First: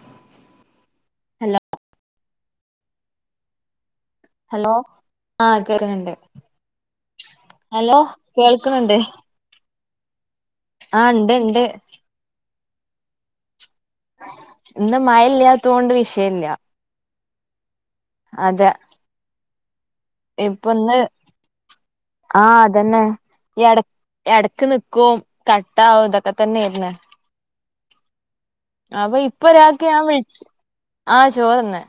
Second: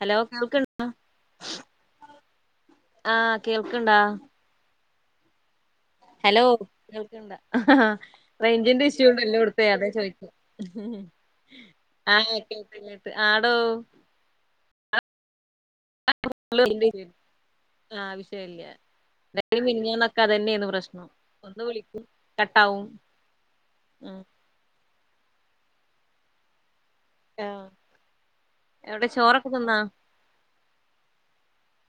Hello കേൾക്ക്ണ്ടാ hello ആ കേൾക്ക്ണ്ടാ? ഹലോ. ആകേര ഹലോ കേൾക്ക്ണ്ട ഹ ഹ ഹ റേഞ്ചിന്റെ കേൾക്കുന്നുണ്ട് ഇഷ്യൂ ഇണ്ടല്ലോടു ത്തെ അതാ ചോയിച്ചേ ആഹ് ഉണ്ട് ഉണ്ട് ആഹ് കേട്ട് കേട്ട് ആടോ. ഇന്ന് മഴയില്ല തോണ്ട് വിഷയല്ല. [unintelligible] ആവിശ്യല്ല അതെ [unintelligible] ക്കതന്നെയ്ന്ന് ഇപ്പൊ ഇന്ന് പ്രശ്നം ഒന്ന് വിളിക്കും ആഹ് കട്ടാവും ഉം ക്ക് നിക്കും കട്ടാവും ഇതൊക്കെ തന്നെര്ന്ന്. എവിടെ അപ്പൊ ഇപ്പൊ ചോറൊക്കെ തിന്നാ ഒരാക്ക് ഞാൻ വിളിച് ആഹ് ചോറ്ന്ന്.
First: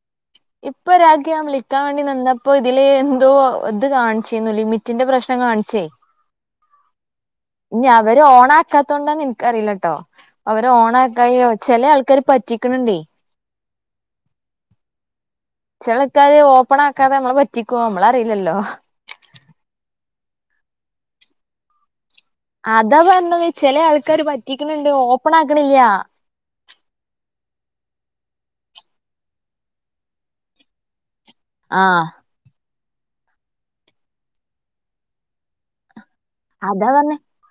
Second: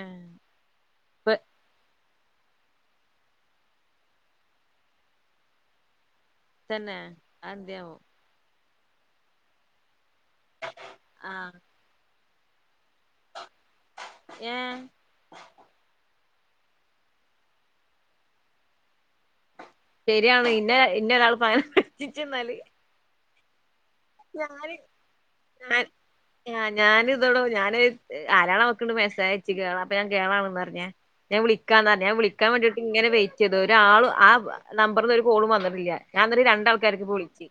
ഏഹ് ഇപ്പൊ ഒരാക്ക് ഇപ്പ ഞാൻ വിളിക്കാൻ വേണ്ടി നിന്നപ്പോ ഇതില് എന്തോ ഇത് കാണിച്ചിന്നു ലിമിറ്റിന്റെ പ്രശ്നം കാണിച്ചെയ്. തന്നെ ഇഞ്ഞ് അതെന്ത്യാവോ അവര് ഓണാക്കാത്തോണ്ടാന്ന് ന്ക്കറില്ലട്ടോ. അവരെ ആഹ് ഓണാക്കായാവും ചെല ആൾക്കാര് പറ്റിക്ക്ണ്ണ്ണ്ടെയ്. ഏഹ് ചില ൾക്കാര് ഓപ്പൺ ആക്കാതെ നമ്മളെ പറ്റിക്കു നമ്മളറില്ലല്ലോ. ശരിയാണ് ഇനെ ഇന്നൊരാൾ അങ്ങെ നെ പറ്റിച്ച്ന്നാല്. അതാ പറഞ്ഞത് ചെല ആൾക്കാര് ഞാന് പറ്റിക്ക്ണ്ണ്ണ്ട് ഓപ്പൺ ഞാൻ ആക്ക്ണില്ല. ആഹ് ഞാനി ഇതെടോ ഞാന് [unintelligible] ഞാൻ വിളിക്കാന്നാ ആഹ് ഞാൻ വിളിക്കാൻ വേണ്ടിട്ട് ഇങ്ങനെ വെയിറ്റെയ്തു ഒരാളും ആഹ് നമ്പറിന്ന് ഒരു കോളും വന്നിട്ടില്ല. ഞാനിന്നിട്ട് അതാ രണ്ടാൾക്കാർക്ക് വിളിച്ചു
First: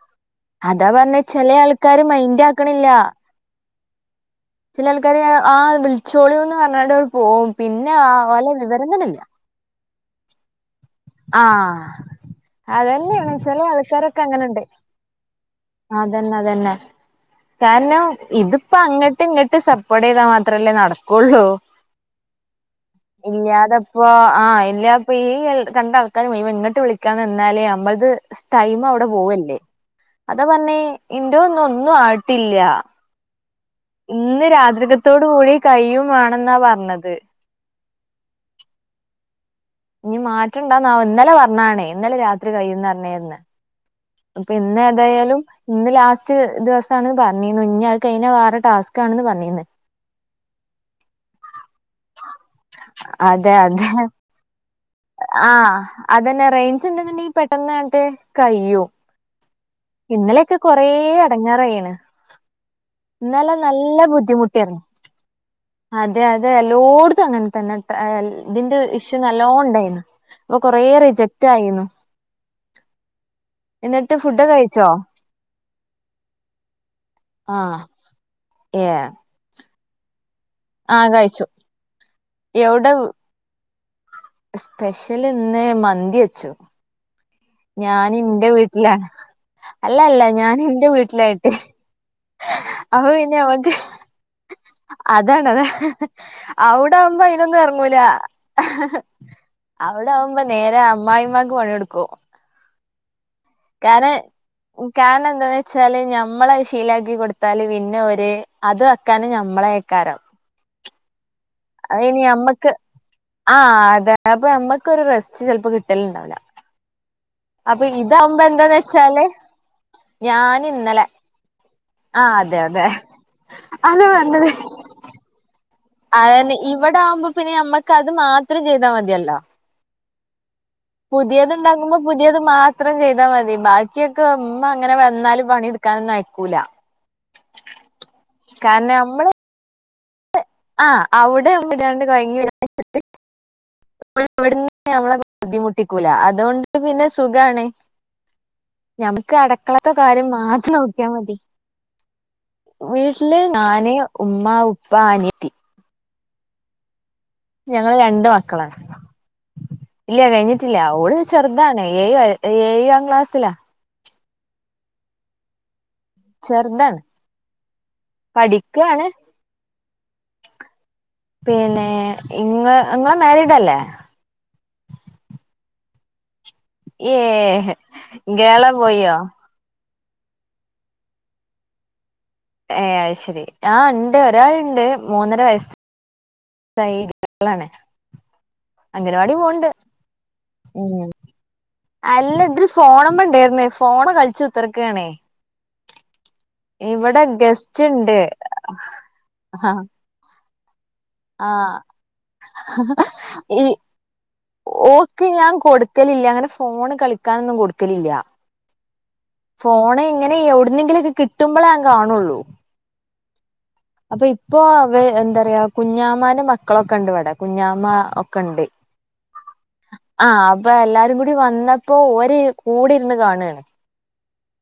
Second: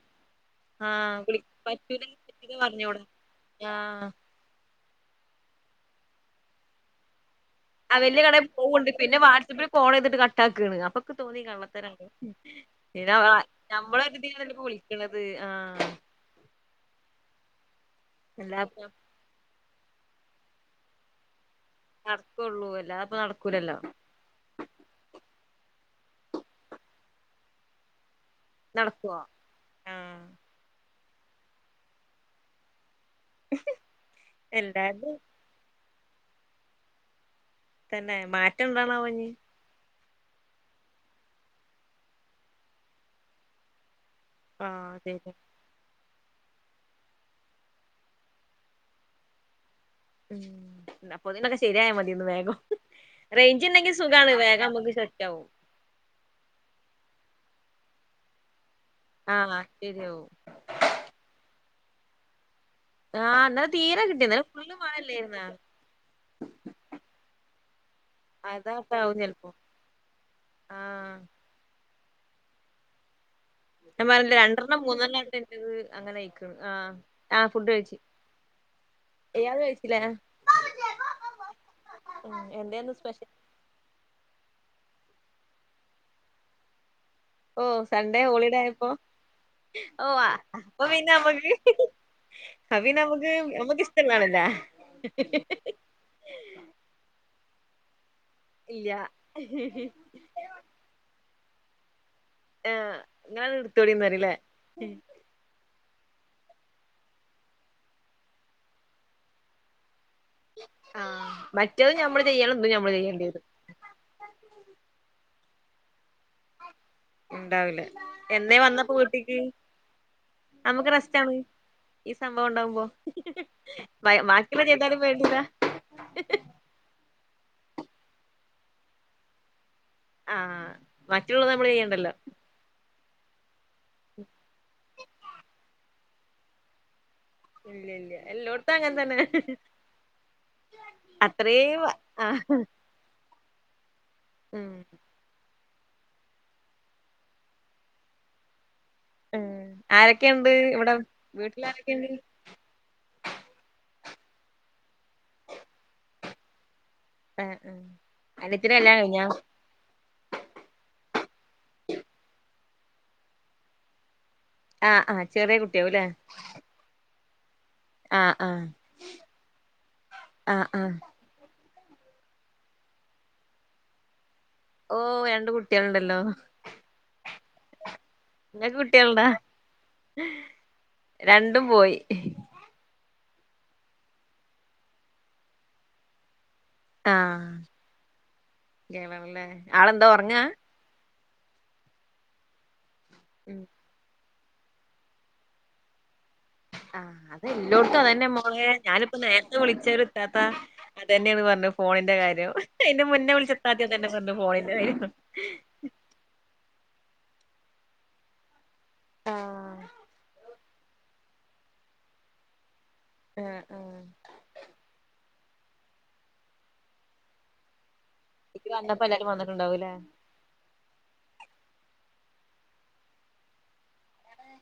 ആഹ് ചേലെ ആൾക്കാര് പറ്റൂല മൈന്ഡ് പറ്റൂല ആക്കണില്ല. പറഞ്ഞോട് ആഹ് ചില ആൾക്കാര് ആഹ് വിളിച്ചോളി ന്ന് പറഞ്ഞാണ്ട് പോകും. അവല്യ കടയി പോകുന്നുണ്ട് പിന്നെ വാട്സപ്പില് ഫോൺ ചെയ്തിട്ട് കട്ടാക്കാണ് അപ്പൊ ൻക്ക് തോന്നി ആഹ് കള്ളത്തരണ പിന്നെ അവ അതന്നെയാണ് ചെല [unintelligible] ആൾക്കാരൊക്കെ ഇപ്പോ അങ്ങനെണ്ട് വിളിക്കണത് ആഹ് അതന്നെ തന്നെ കാരണം ഇതിപ്പോ എല്ലാപ്പ അങ്ങ അങ്ങട്ട് ഇങ്ങട്ട് സപ്പോർട്ട് ചെയ്താ മാത്രമല്ലേ നട കൊള്ളൂ. നട കൊള്ളൂ അല്ലാതെ ഇപ്പം നടക്കൂലല്ലോ? ഇപ്പ ആ എല്ല ഇപ്പൊ ഈ കണ്ട ആൾക്കാരും എങ്ങോട്ട് വിളിക്കാന്ന്ന്നാലേ നമ്മളത്സ്പോ ടൈം അവിടെ നടക്കുവോ പോവല്ലേ ആഹ് അതാ പറഞ്ഞേ എന്റെ ഒന്നും ഒന്നും ആട്ടില്ല ഹി ഇന്ന് രാത്രികത്തോട് കൂടി കയ്യും വാണെന്നാ പറഞ്ഞത്. തന്നെ മാറ്റം എന്താണവോ ഞ്ഞ്. ഇനി മാറ്റം ഇണ്ടാന്നാ വോ ഇന്നലെ പറഞ്ഞാണ് ഇന്നലെ രാത്രി കഴിയും പറഞ്ഞേന്ന്. പിന്നെ ആഹ് ശരി ഏതായാലും. ഇന്ന് ലാസ്റ്റ് ദിവസാണെന്ന് പറഞ്ഞിന്നു ഇനി അത് കഴിഞ്ഞ വേറെ ടാസ്ക് ആണന്ന് പറഞ്ഞിന്ന്. ഉം അപ്പൊതിന്നൊക്കെ ശരിയായ മതിയേന്നു വേഗം. അതെ റേഞ്ച് അതെ ഉണ്ടെങ്കിൽ സുഖാണ് വേഗം നമുക്ക് സെറ്റ് ആവും ആ അതന്നെ റേഞ്ച് ഉണ്ടെന്നുണ്ടെങ്കിൽ പെട്ടന്ന് ആയിട്ട് കഴിയും ആ ശെരിയാവും ഒക്കെ കൊറ അടങ്ങാറായിണ് ആഹ് എന്നല്ലാം ഇന്നലെ നല്ല തീരെ കിട്ടി ഇന്നലെ ഫുള്ള് ബുദ്ധിമുട്ടിരുന്നു മഴല്ലായിരുന്നാ അതെ അതെ എല്ലോട അങ്ങനെ തന്നെ ഇതിന്റെ അതാട്ടാവും ഇഷ്യൂ നല്ലതോ ചെലപ്പോ ഉണ്ടായിന്ന് അപ്പൊ കൊറേ ആഹ് റിജറ്റ് ടാ യിരുന്നു ഞാൻ പറഞ്ഞ രണ്ടെണ്ണം മൂന്നെണ്ണംട്ടറത് അങ്ങനെ കിക്ക ആ ആ ഫുഡ് കഴിച്ചു ഏ യാത് കഴിച്ചില്ലേ കഴിച്ചു എവിടെ എന്തരുന്നു സ്പെഷ്യൽ സ്പെഷ്യൽ ഇന്ന് മന്തി വെച്ചോ ഓഹ് ഞാൻ സൺഡേ എന്റെ ഹോളിഡേ ആയപ്പോ വീട്ടിലാണ് അല്ല അല്ല ഓഹ് ഞാൻ അപ്പൊ എന്റെ പിന്നെ നമ്മക്ക് വീട്ടിലായിട്ട് അപ്പ പിന്നെ അഹൊ നമ്മക്ക് ഇന അവക്ക് നമ്മക്ക് ഇഷ്ടള്ളതാണല്ലേ അതാണ്താ അവിട ആകുമ്പ ഇതൊന്നും ഇറങ്ങൂല ഇല്ല അവിടവുമ്പ കു മ്പ നേരെ അമ്മായിമാക്ക് പണിയെടുക്കോ ആ ഞ എടു കാരണം കാരണം എന്താ വച്ചാല് ഞമ്മളെ ശീലക്കി കൊടുത്താല് പിന്നെ ഒര് അത് വക്കാന് നമ്മളെക്കാരം ആ മ അ ഇനി അമ്മക്ക് ആ അത അപ്പ അമ്മക്കൊരു റെസ്റ്റ് ചപ്പോ കിട്ടലുണ്ടാവല ഉണ്ടാവൂലേ എന്നേ എന്താന്ന് വന്നപ്പോ വെച്ചാല് വീട്ടിക്ക് ഞാൻ നമുക്ക് ഇന്നലെ റെസ്റ്റണ് ഈ ആഹ് സംഭവം അതെ ഉണ്ടാവുമ്പോ അതെ അത് ബാക്കിയുള്ള എന്തറി വേടത അതെ ഇവിടെ ആവുമ്പോ പിന്നെ നമ്മക്ക് അത് മാത്രം ചെയ്താൽ മതിയല്ലോ ആ പുതിയത് ഉണ്ടാക്കുമ്പോ പുതിയത് മാത്രം ചെയ്താൽ മതി ബാക്കിയൊക്കെ ഉമ്മ അങ്ങനെ വന്നാലും പണിടുക്കാനൊന്നും അയക്കൂല ഇല്ല ഇല്ല എല്ലട്ടു കാരണം ങ്ങനെ തന്നെ നമ്മള് ആഹ് അവിടെ അത്രവ ഇടാണ്ട് ആ കൊഴങ്ങി ഉ ഇവിടുന്ന് നമ്മളെ ബുദ്ധിമുട്ടിക്കൂല അതുകൊണ്ട് പിന്നെ സുഖണ് ഞമ്മുക്ക് അടക്കളത്ത കാര്യം ആരൊക്കെയുണ്ട് മാത്രം ഇവിടെ നോക്കിയാ മതി വീട്ടിൽ ആരൊക്കെയുണ്ട് വീട്ടില് ഞാന് ഉമ്മ ഉപ്പ അനിയത്തി ആഹ് ആഹ് ഞങ്ങള് രണ്ട് അനിയത്തിന്റെ മക്കളാണ് കല്യാണം കഴിഞ്ഞോ ഇല്ല കഴിഞ്ഞിട്ടില്ല ഓള് ചെറുതാണ് ഏഴ് ഏഴം ക്ലാസ്സിലാ ആ ആ ചെറിയ കുട്ടിയാവും അല്ലെ ചെറുതാണ് ആഹ് പഠിക്കയാണ് ആഹ് ആഹ് പിന്നെ ഇങ്ങ നിങ്ങളെ മരിഡ് അല്ലേ ഓ രണ്ട് കുട്ടികളുണ്ടല്ലോ ഏ ഇങ്ങയളാം നിങ്ങൾക്ക് പോയോ കുട്ടികളുണ്ടാ രണ്ടും പോയി ഏ അത് ശരി ആ ഇണ്ട് ഒരാളുണ്ട് മൂന്നര വയസ്സ് ആഹ് [unintelligible] അംഗനവാടി കേളണല്ലേ പോണ്ട് ആളെന്താ ഉറങ്ങാ ഉ അല്ലാം ഇതിൽ ഫോണംന്നു എയിരു ഉം ന്ന ഫോണ് കളിച്ചു ഉത്തർക്കണേ അത് ഇല്ലോടത്തതന്നെ മോളെ ഞാനിപ്പോ നേരത്തെ ആ വിളിച്ചരു ഇത്താത്താ അത്തന്നെയാണ് ആ പറഞ്ഞത് ഫോണിന്റെ കാര്യം എ ന്റെ മുന്നേ ഈ വിളിച്ചെത്താത് തന്നെ പറഞ്ഞു ഫോണിന്റെ കാര്യം ഓക്ക് ഞാൻ കൊടുക്കലില്ല അങ്ങനെ ഫോണ് കളിക്കാനൊന്നും കൊടുക്കലില്ല ആഹ് ഫോണ് ഇങ്ങനെ എവിടുന്നെങ്കിലുംഒ ക്കെ കിട്ടുമ്പോഴേ ൻ കാണുള്ളൂ ആ ആ അപ്പൊ ഇപ്പോ അവ എന്താ പറയാ കുഞ്ഞാമാൻ്റേ മക്കളൊക്കെ ഇണ്ട് ഇവിടെ കുഞ്ഞാമ്മ ഓഹ് ഇപ്പ വന്നപ്പോ എല്ലാരും വന്നിട്ടുണ്ടാവൂലേ ആ അപ്പൊ എല്ലാരും കൂടി വന്നപ്പോ ഓര് കൂടെ ഇരുന്ന് കാണാണ്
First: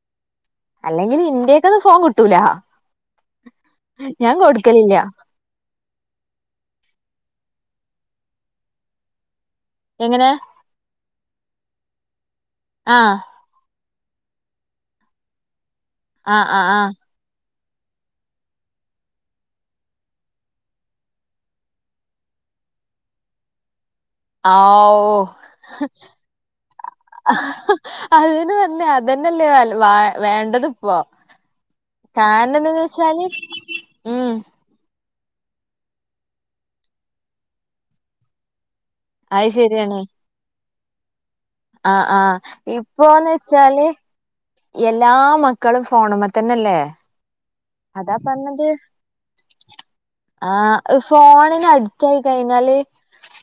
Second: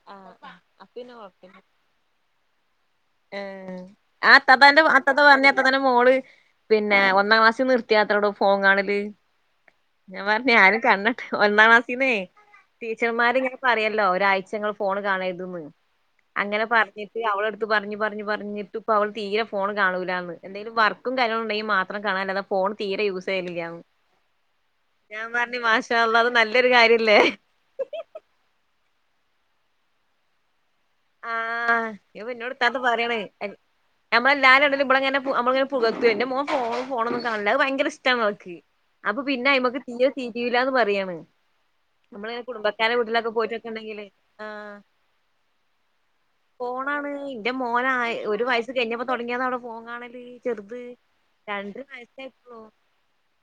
ആ അല്ലെങ്കിലും ഇന്റെക്കെന്ന് ഫോൺ കിട്ടൂല ഏ ഞാൻ ത്തതന്റെ കൊടുക്കലില്ല അത്താത പറഞ്ഞ് ഇത്താത്താന്റെ മോള് പിന്നെ ഒന്നാം ക്ലാസ്സിന്ന് നിർത്തിയാതാടോ ഫോൺ കാണല് ഞാൻ എങ്ങനെ പറഞ്ഞ് ആരും കണ്ണ്ട്ട ഒന്നാം ക്ലാസ്സിന്ന് ആഹ് ടീച്ചർമാര്ങ്ങനെ പറിയല്ലോ ഒരാഴ്ച്ച നിങ്ങൾ ഫോൺ കാണരുതന്ന് ആഹ് അങ്ങനെ ആഹ് ആഹ് പറഞ്ഞിട്ട് അവള ഇത് പറഞ്ഞ് പറഞ്ഞ് പറഞ്ഞിട്ട് ഇപ്പോൾ അവൾ തീരെ ഫോൺ കാണൂല്ല എന്ന് എന്തെകിലും വർക്കും കാര്യങ്ങളും ഉണ്ടെങ്കിൽ മാത്രം കാണാലാതെ ഫോൺ തീരെ യൂസ് ചെയ്യലില്ലാന്ന് ആഹ് ഞാൻ പറഞ്ഞു മാഷാ ഓഹ് അള്ളാ അത് നല്ലൊരു കാര്യല്ലേ [unintelligible] ഇതന്നല്ലേ വ വേണ്ടതും ആ ഇന്നോട് ഇത്താത പറയണേ വെച്ചാല് ഉം അമ്മളെല്ലാരും ഇപളങ്ങനെ നമ്മളെ പുകൈത്തും എന്റെ മോൻ ഫോണോന്നും കാണൂല്ല അത് ഭയങ്കര ഇഷ്ടാണ് അവക്ക് അപ്പൊ പിന്നെ അത് അയ്മക്ക് ശരിയാണ് തീരെ തിരീലാന്ന് പറയാണ് ആഹ് ആഹ് നമ്മള് കുടുംബക്കാരുടെ ഇപ്പോന്ന് വീട്ടിലൊക്കെ പോയിട്ടൊക്കെ വെച്ചാല് ഉണ്ടെങ്കില് ആ എല്ലാ മക്കളും ഫോൺമ്മതന്നെല്ലേ എന്റെ മോനായി ഒരു വയസ്സ് കഴിഞ്ഞപ്പോ തുടങ്ങിയതാണ് ഫോൺ കാണല് ചെറ്ത് രണ്ട് അടിറ്റയി കഴിഞ്ഞാല്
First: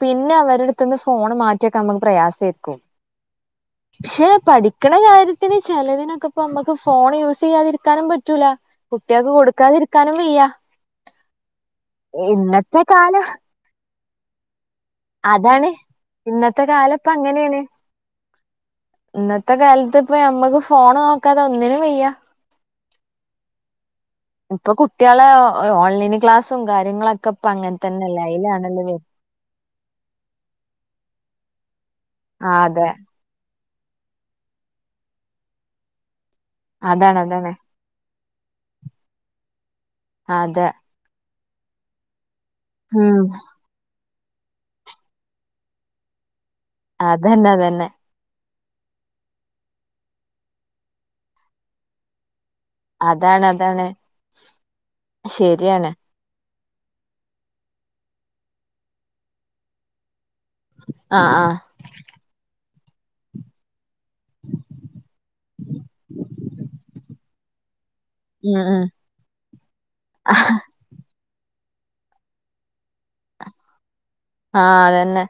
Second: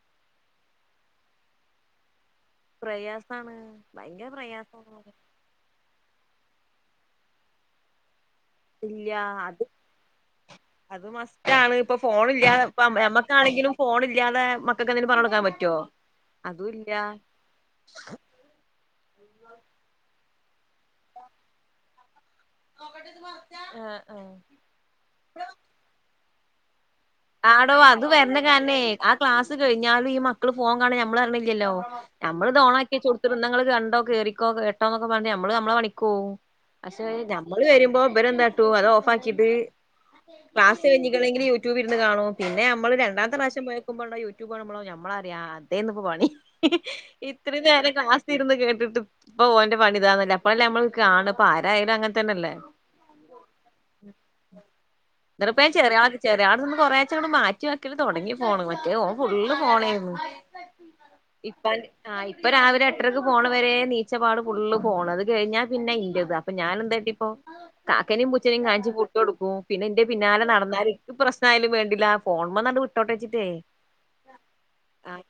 പിന്നെ അവരെ അടുത്തുന്ന് ഫോൺ മാറ്റിവെക്കാൻ നമുക്ക് പ്രയാസായിരിക്കും പ്രയാസാണ് ഭയങ്കര പ്രയാസാണ് പിന്നെ ചിലതിനൊക്കെ ഇപ്പം നമ്മുക്ക് ഫോൺ യൂസ് ചെയ്യാതിരിക്കാനും പറ്റൂല ഇല്ല കുട്വാക്ക് അത് കൊടുക്കാതിരിക്കാനും വയ്യ അത് മസ്റ്റ് ആണ് ഇപ്പൊ ഫോണ് ഇല്ലാതെ ഇന്നത്തെ കാലം നമ്മക്കാണെങ്കിലും ഫോണ് ഇല്ലാതെ മ മക്കകെന്തങ്കിലും പറഞ്ഞ് കൊടുക്കാൻ അതാണ് പറ്റോ ഇന്നത്തെ കാലം അതുംല്ലാ ഇപ്പ അങ്ങനെയാണ് ഇന്നത്തെ കാലത്ത് ഇപ്പം നമ്മക്ക് ഫോൺ നോക്കാതെ ഒന്നിനും വയ്യ ആഹ് ആഹ് ഇപ്പൊ കുട്ടിളെ ഓൺലൈന് ക്ലാസും കാര്യങ്ങളൊ ആടോ അത് വരണ കാരനെ ആഹ് ക്ലാസ് കഴിഞ്ഞാലും ഈ മക്കള് ഫോൺ കാണത് ഞമ്മൾ അറിണില്ലല്ലോ ആ നമ്മള്ത് അതെ ഓണാക്കി വെച്ച്കൊടുക്കും തിന്നങ്ങള് കണ്ടോ കേറിക്കോ ക്കെട്ടോ എന്നൊക്കെ പറഞ്ഞ് നമ്മള് നമ്മളെ പണിക്ക് പൊകും പക്ഷെ അതാണ് അതാണ് നമ്മള് വരുമ്പോ ഇബരേന്താട്ടും അത് ഓഫ് ആക്കിട്ട് അതെ ക്ലാസ്സ് റ്റ് കഴിറ്റീക്ണങ്കില് യൂറ്റൂബ് ഇരുന്ന് കാണും പിന്നെ നമ്മള് ഉം രണ്ടാമത്തെ പ്രവശ്യം പൊയ കുബൊള്ള യൂട്യൂബ് കാണുമ്പോൾ നമ്മൾപറയും അതേന്പ്പം പണി അതന്നെ ഇത്ര അതന്നെ നേരം ക്ലാസ്സ് ഇരുന്ന് കേട്ടിട്ട് ഇപ്പം ഓന്റെ പണി ഇതാണല്ലേ അപ്പഴല്ലേ നമ്മള് കാണാ അപ്പം ആരായാലും അങ്ങനെ തന്നെല്ലേ അതാണ് അതാണ് എന്നിട്ട്പ്പേ ശരിയാണ് ചേരിയള് കി ചെറിയാൾ നിന്ന് കുറേച്ചേ മാറ്റി വക്കല് തുടങ്ങി ഫോണ് മറ്റേ ഓന് ഫുള് ഫോണേയിരുന്നു ആ ആ ഇപ്പ ആ ഇപ്പ രാവില എട്ടരക്ക് പോണ വരെ നീച്ചപാട് ഫുള് ഫോണ് അത് കഴിഞ്ഞാൽ പിന്നെ ഇന്റേത് അപ്പൊ ഞാനെന്ത്ട്ടി ഓഹ് കാക്കനീം ഉം പുച്ചനിം ഉം കാണിച്ച് ഫുഡ് കൊടുക്കും പിന്നെ ഇന്റെ പിന്നാലെ നടന്നാൽ ഇനിക്ക് പ്രശ് എന്തായാലും വേണ്ടില്ല ആ ഫോണുമ്മന്നങ്ങിട് വിട്ടോട്ടേച്ചിട്ടേയ് ആ അതന്നെ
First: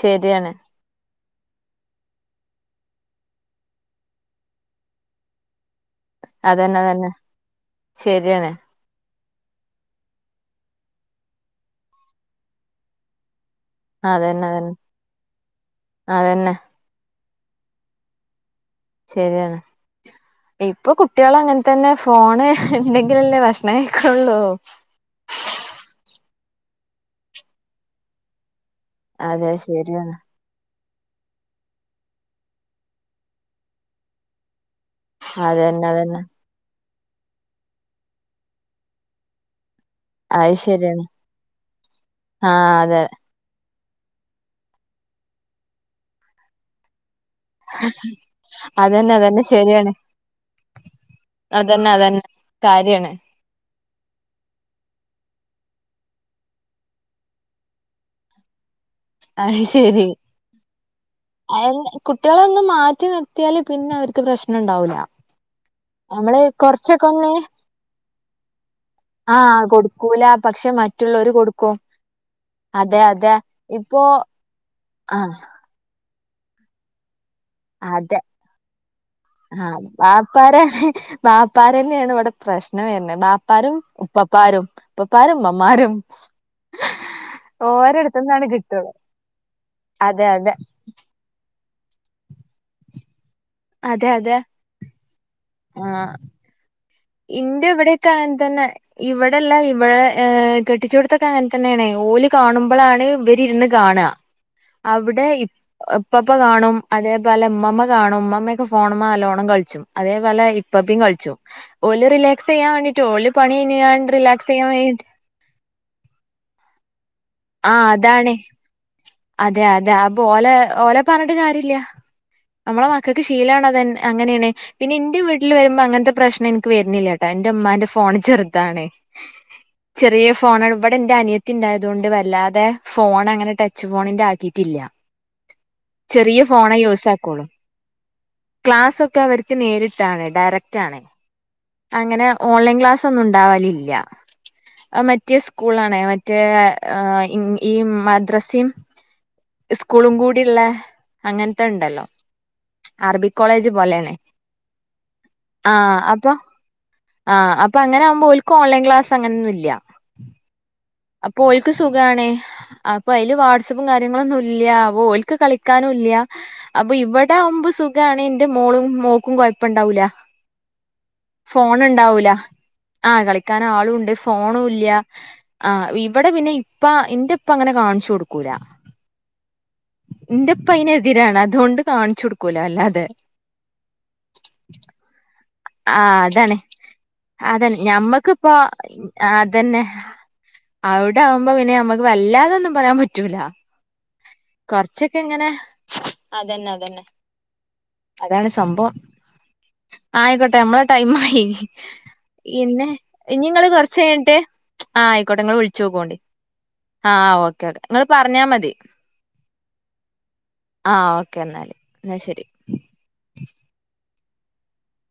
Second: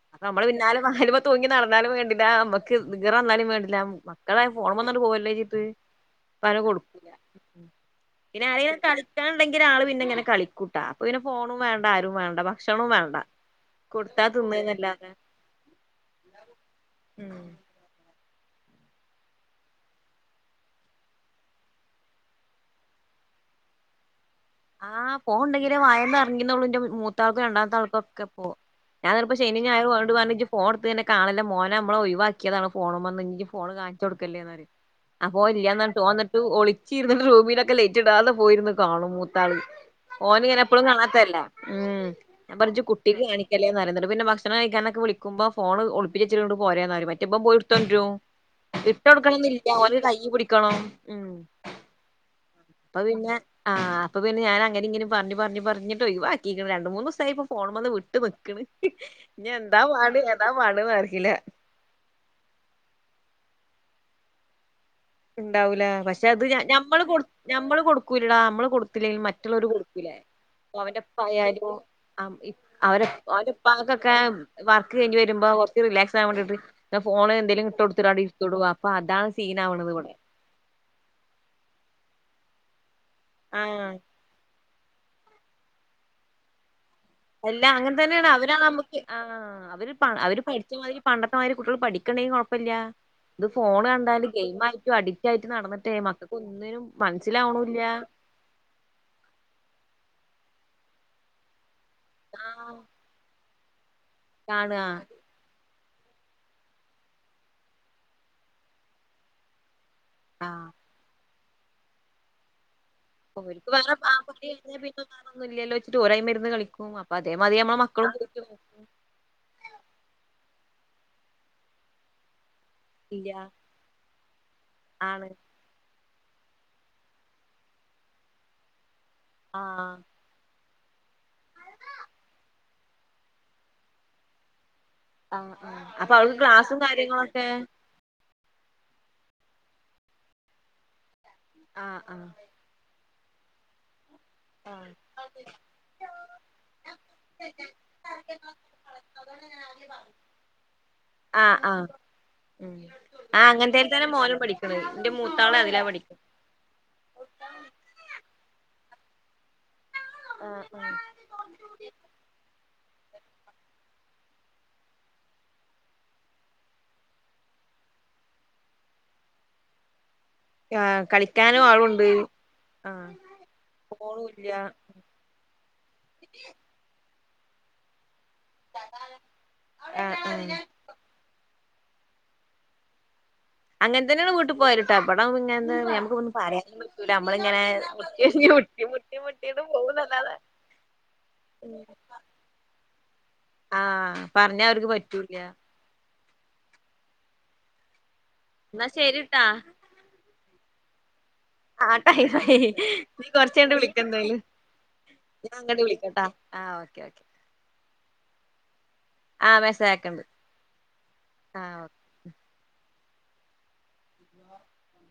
ശെരിയാണ്. അയലിമ്മേ തൂങ്ങി നടന്നാലും വേണ്ടില്ല നമ്മക്ക് ഈറ വന്നാലും വേണ്ടില്ലാ മക്കളെ ഫോൺവന്നിട്ട് [unintelligible] പ്പം അങ്ങനെ അതന്നെ കൊടുക്കൂല്ല അതന്നെ ശരിയാണ് പിന്നെ അരെലും ക കളിക്കാൻ ണ്ടെങ്കിൽ ആള് പിന്നെ ഇങ്ങനെ കളിക്കൂട്ടാ അപ്പൊ പിന്നെ ഫോണും വേണ്ട ആരും വേണ്ട ഭക്ഷണവും വേണ്ട കൊടുത്താ അതന്നെ തിന്നാ അതന്നെ നല്ലാതെ അതന്നെ ഉം ശരിയാണ് ഇപ്പൊ കുട്ടികള് അങ്ങനെ തന്നെ ഫോണ് ഇണ്ടങ്കിലല്ലേ ഭക്ഷണം കഴിക്കള്ളൂ ആ ഫോണ്ഉണ്ടെങ്കില് വായേന്ന് ഇറങ്ങുന്നളു മൂത്താൾക്കും രണ്ടാമത്തെ ആൾക്കും ഒക്കെ ഇപ്പൊ ഞാനിപ്പം അതെ ശനിം ഞായറും ഓരോട് ശരിയാണ് പറഞ്ഞു ഇജി ഫോൺ എടുത്ത് കാണല്ലേ മോനേ നമ്മള് ഒഴിവാക്കിയതാണ് ഫോണ് മെന്ന് ഫോണ് കാണിച്ച് കൊടുക്കല്ലേന്ന് പറയും അപ്പോ ഒന് ഇല്ല അതന്നെ എന്ന് അതന്നെ പറഞ്ഞിട്ട് ഒളിച്ചിരുന്ന് റൂമിലൊക്കെ ലൈറ്റ് ഇടാതെ പോയിരുന്നു കാണും മൂത്താള് അത് ഓനിങ്ങനെ എപ്പളും ശരിയാണ് കാണാത്തല്ല. ഉം ആ ഞാപറിം ഇജ് അതെ കുട്ടിക്ക് കാണി ല്ലേന്ന് പറയും ഇന്നിട്ട് പിന്നെ ഭക്ഷണം കഴിക്കാനൊക്കെ വിളിക്കുമ്പോ ഫോണ് ഒളിപ്പിച്ചേചിട്ട് ഇങ്ങിട് പോരെന്ന് പറയും. മറ്റേ ഇബം പോയിട്ത്തൊണ്ടരും. അതന്നെ അതന്നെ ഇട്ടോടുക്കണംന്നില്ല ശരിയാണ് ഒന്റൊരു കയ്യ് പിടിക്കണം. ഉം. അതന്നെ അതന്നെ കാര്യാണ് അതുപിന്നെ ആം അപ്പൊ പിന്നെ ഞാനങ്ങനീങ്ങനീം പറഞ്ഞ്പറഞ്ഞ്പറഞ്ഞിങ്ങിട് ഒയിവാക്കിക്കുണു. രണ്ടുമൂന്നൂസായിപ്പോ ഫോണിമ്മന്ന് വിട്ട് നിക്ക്ണ്. ഇനി അത് ശരി എന്താപാട് ഏതാപാടെന്നറീയില്ലാ കുട്ടിയേളൊന്ന് മാറ്റി നിർത്തിയാല് പിന്നെ അവർക്ക് പ്രശ്നണ്ടാവൂല്ല. ഇണ്ടാവൂല പക്ഷെ അത് ഞ ഞമ്മള് കൊട് ഞമ്മള് കൊടുക്കൂലടാ നമ്മള് കൊടുത്തില്ലെങ്കില് ആ മറ്റുള്ളവര് കൊടു പ്പ്ല്ലേ കൊടുക്കൂല പക്ഷെ ഇപ്പൊ അവന്റെ മറ്റുള്ളവര് പ്പായാലും കൊടുക്കും ആം ഇ അതെ അവരെ അതെ അവൻറ്റെപ്പ് ഇപ്പൊ ഇപ്പോ അനക്കൊക്കെ ആ വർക്കുകഴിഞ്ഞുവരുമ്പോ കൊറച്ചുറിലാക്സാവാൻ വേണ്ടീട്ട് ഫോണ് എന്തേലും അതെ ഇട്ടോടുത്തിട്ടവിടെയിരിത്തിട്ടുപോവും അപ്പ അതാണ് സീനാവണത്. ഇപ്പാരെ ബാപ്പാരഞ്ഞേണ്വിടെ പ്രശ്നം വരണത്. ബാപ്പാരും ആഹ് ഇപ്പപ്പാരും ഇപ്പപ്പാരും ഇമ്മമ്മാരും. അല്ലാ അങ്ങതന്നെയാണൊ അവരാ കിട്ടുള്ളൂ നമ്മുക്ക് ആ അവര് പാ അതെ അവര് അതെ പഠിച്ചമാതിരി പണ്ടത്തെമാതിരി കുട്ടികള് പഠിക്കണ്ടെങ്കി കൊഴപ്പല്ല. ഇത് ഫോണ് അതെ കണ്ടാല് അതെ ഗെയിംമായിട്ടും അ ഡിക്റ്റായിട്ട് നടന്നിട്ടെ മക്കക്കൊന്നിനും ഇന്റെവിടെയൊക്കെ അങ്ങൻതന്നെ ഇവടെല്ലാ ഇവടെ ഏഹ് കെട്ടിച്ചോടത് തൊക്കെ അങ്ങത്തന്നെയാണെ ഓല് ആഹ് കാണുമ്പളാണ് ഇവരിരുന്ന് കാണുക കാണാ അവിടെ ഇപ് ഇപ്പാപ്പ കാണും അതേപോലെ ഇമ്മാമ്മ കാണും ഇമ്മാമ്മയൊക്കെ ഫോണുമ്മേ നല്ലോണം കളിച്ചും അതേപോലെ ആഹ് ഇപ്പപ്പീ കൾച്ചും. ഓല് റിലാക്സിയ്യാൻ വേ ട്ടോല് പണി കയ്ഞ്ഞിങ്ങാട് റിലാക്സിയ്യാൻ വേ ഞ്ഞൊന്നും ഇല്ലല്ലോച്ചിട്ട് ഓലയിമ്മെരിന്ന് കളിക്കും. അപ്പൊ അതേമാതിരി ആ നമ്മളെ മക്കളും അതാണെ. പോയിട്ട് അതെ അതെ അപ്പൊ ഓലെ ഓലെ പറഞ്ഞിട്ട് കാര്യല്ല. ഞമ്മളെ മക്കക്ക് ഇല്ല ശീലാണതന്നെ അങ്ങനെണ്. പിന്നെന്റെ ആണ് വീട്ടില് വരുമ്പോ അങ്ങൻത്തെ പ്രശന ക്ക് വരണില്ലാട്ടോ എന്റെ ഉമ്മാന്റെ ഫോണ് ചെറുതാണേ ആഹ്. ചെറിയേ ഫോണാണ്. ഇവടെന്റെ അനിയത്തിണ്ടായതോണ്ട് വ ല്ലാതെ ഫോണങ്ങനെ ടച്ച് ഫോണിന്റെ ആക്കിട്ടില്ല. ആ അപ്പൊ അവൾക്ക് ക്ലാസ്സും ആക്കുള്ളൂ. കാര്യങ്ങളൊക്കെ ക്ലാസ്സൊക്കെ അവർക്ക് നേരിട്ടാണ് ഡയറക്റ്റാണ്. ആഹ് അങ്ങനെ ആഹ് ഓൺലൈൻ ക്ലാസ്സൊന്നും ഉണ്ടാവലില്ല. ആ മറ്റേ സ്കൂളിലാണേ മറ്റേ ആ ഈ ഈ മദ്രസീം ഇസ്കൂളുംകൂടിയുള്ളെ അങ്ങൻത്തെയുണ്ടല്ലോ ആ അങ്ങൻത്തന്നാണ് മോനും പഠിക്കണത് ന്റെ മൂത്താളതിലാ പഠി ആ അപ്പൊങ്ങനാകുമ്പോ ഓൽക്ക് ഓൺലൈൻ ക്ലാസ്സ്‌ അങ്ങനൊന്നുല്ല. ആ ആ അപ്പൊ ഓൽക്ക് സുഖാണെ അപ്പൊ അതില് വാട്സപ്പും കാര്യങ്ങളൊന്നും ഇല്ല്യ ഓൽക്ക് കളിക്കാനും ഇല്ല്യ അപ്പൊ ഇവിടെ ആവുമ്പോ സുഗാണ് ന്റെ മോളും മോക്കും കൊയപ്പം ഇണ്ടാവൂല ആഹ് കളിക്കാനും ഫോൺ ആളുണ്ട് ണ്ടാവൂല ആഹ് കളിക്കാൻ ആളുംണ്ട് ഫോണൂല്ല ഫോണുല്ല ആ ഇവിടെ പിന്നെ ഇപ്പ ഇന്റെ ഇപ്പ അങ്ങനെ കാണിച്ചു കൊട് ക്കൂല്ല. ആഹ് ആഹ് ഇന്റെപ്പയിനെതിരാണ് അതോണ്ട് കാണിച്ചു കൊടുക്കൂല വല്ലാതെ. അങ്ങൻത്തന്നെണ് വീട്ടിപോയാലും ട്ടോ. ഇബടാകു ആഹ് ഞമക്കൊന്നു അതാണ് പറയാനും പറ്റൂല്ലാ ഞമ്മളിങ്ങനെ അതന്നെ മുട്ടിയൊരുമ്മി ഞമ്മക്കിപ്പോ മുട്ടി മുട്ടി മുട്ടീട്ട് പോകുന്നല്ലാതെ അവിടെയാവുമ്പോ പിന്നെ ഞമ്മക്ക് വല്ലാതെയൊന്നും പറയാൻപറ്റൂല. ആ ആ പറഞ്ഞവർക്ക് പറ്റൂല്ലാ. അതന്നെതന്നെ. അത് ഇന്നാ ശരിട്ടാ. ആ ആയിക്കോട്ടെ ഞമ്മളെ ടൈമായി ആഹ് ടൈമായി പിന്നെ നീ കൊറച്ച് ഇനിയിങ്ങള് കഴിഞ്ഞിട്ട് വിളിക്ക് കൊറച്ചഴിഞ്ഞിട്ട് എന്തായാലും ആഹ് ആയിക്കോട്ടെ ഞാൻ ഇങ്ങള് അങ്ങട്ട് വിളിച്ചോക്കൊണ്ടു. വിളിക്കട്ടാ ആഹ് ഓക്കെ ആ ആ ഓക്കെ. ങ്ങള് പറഞ്ഞാ മതി ആഹ് മെസ്സേജ് അയക്കണ്ട് ആഹ് ഓക്കെ എന്നാല് ആഹ് ന്നാ ശരി [inaudible]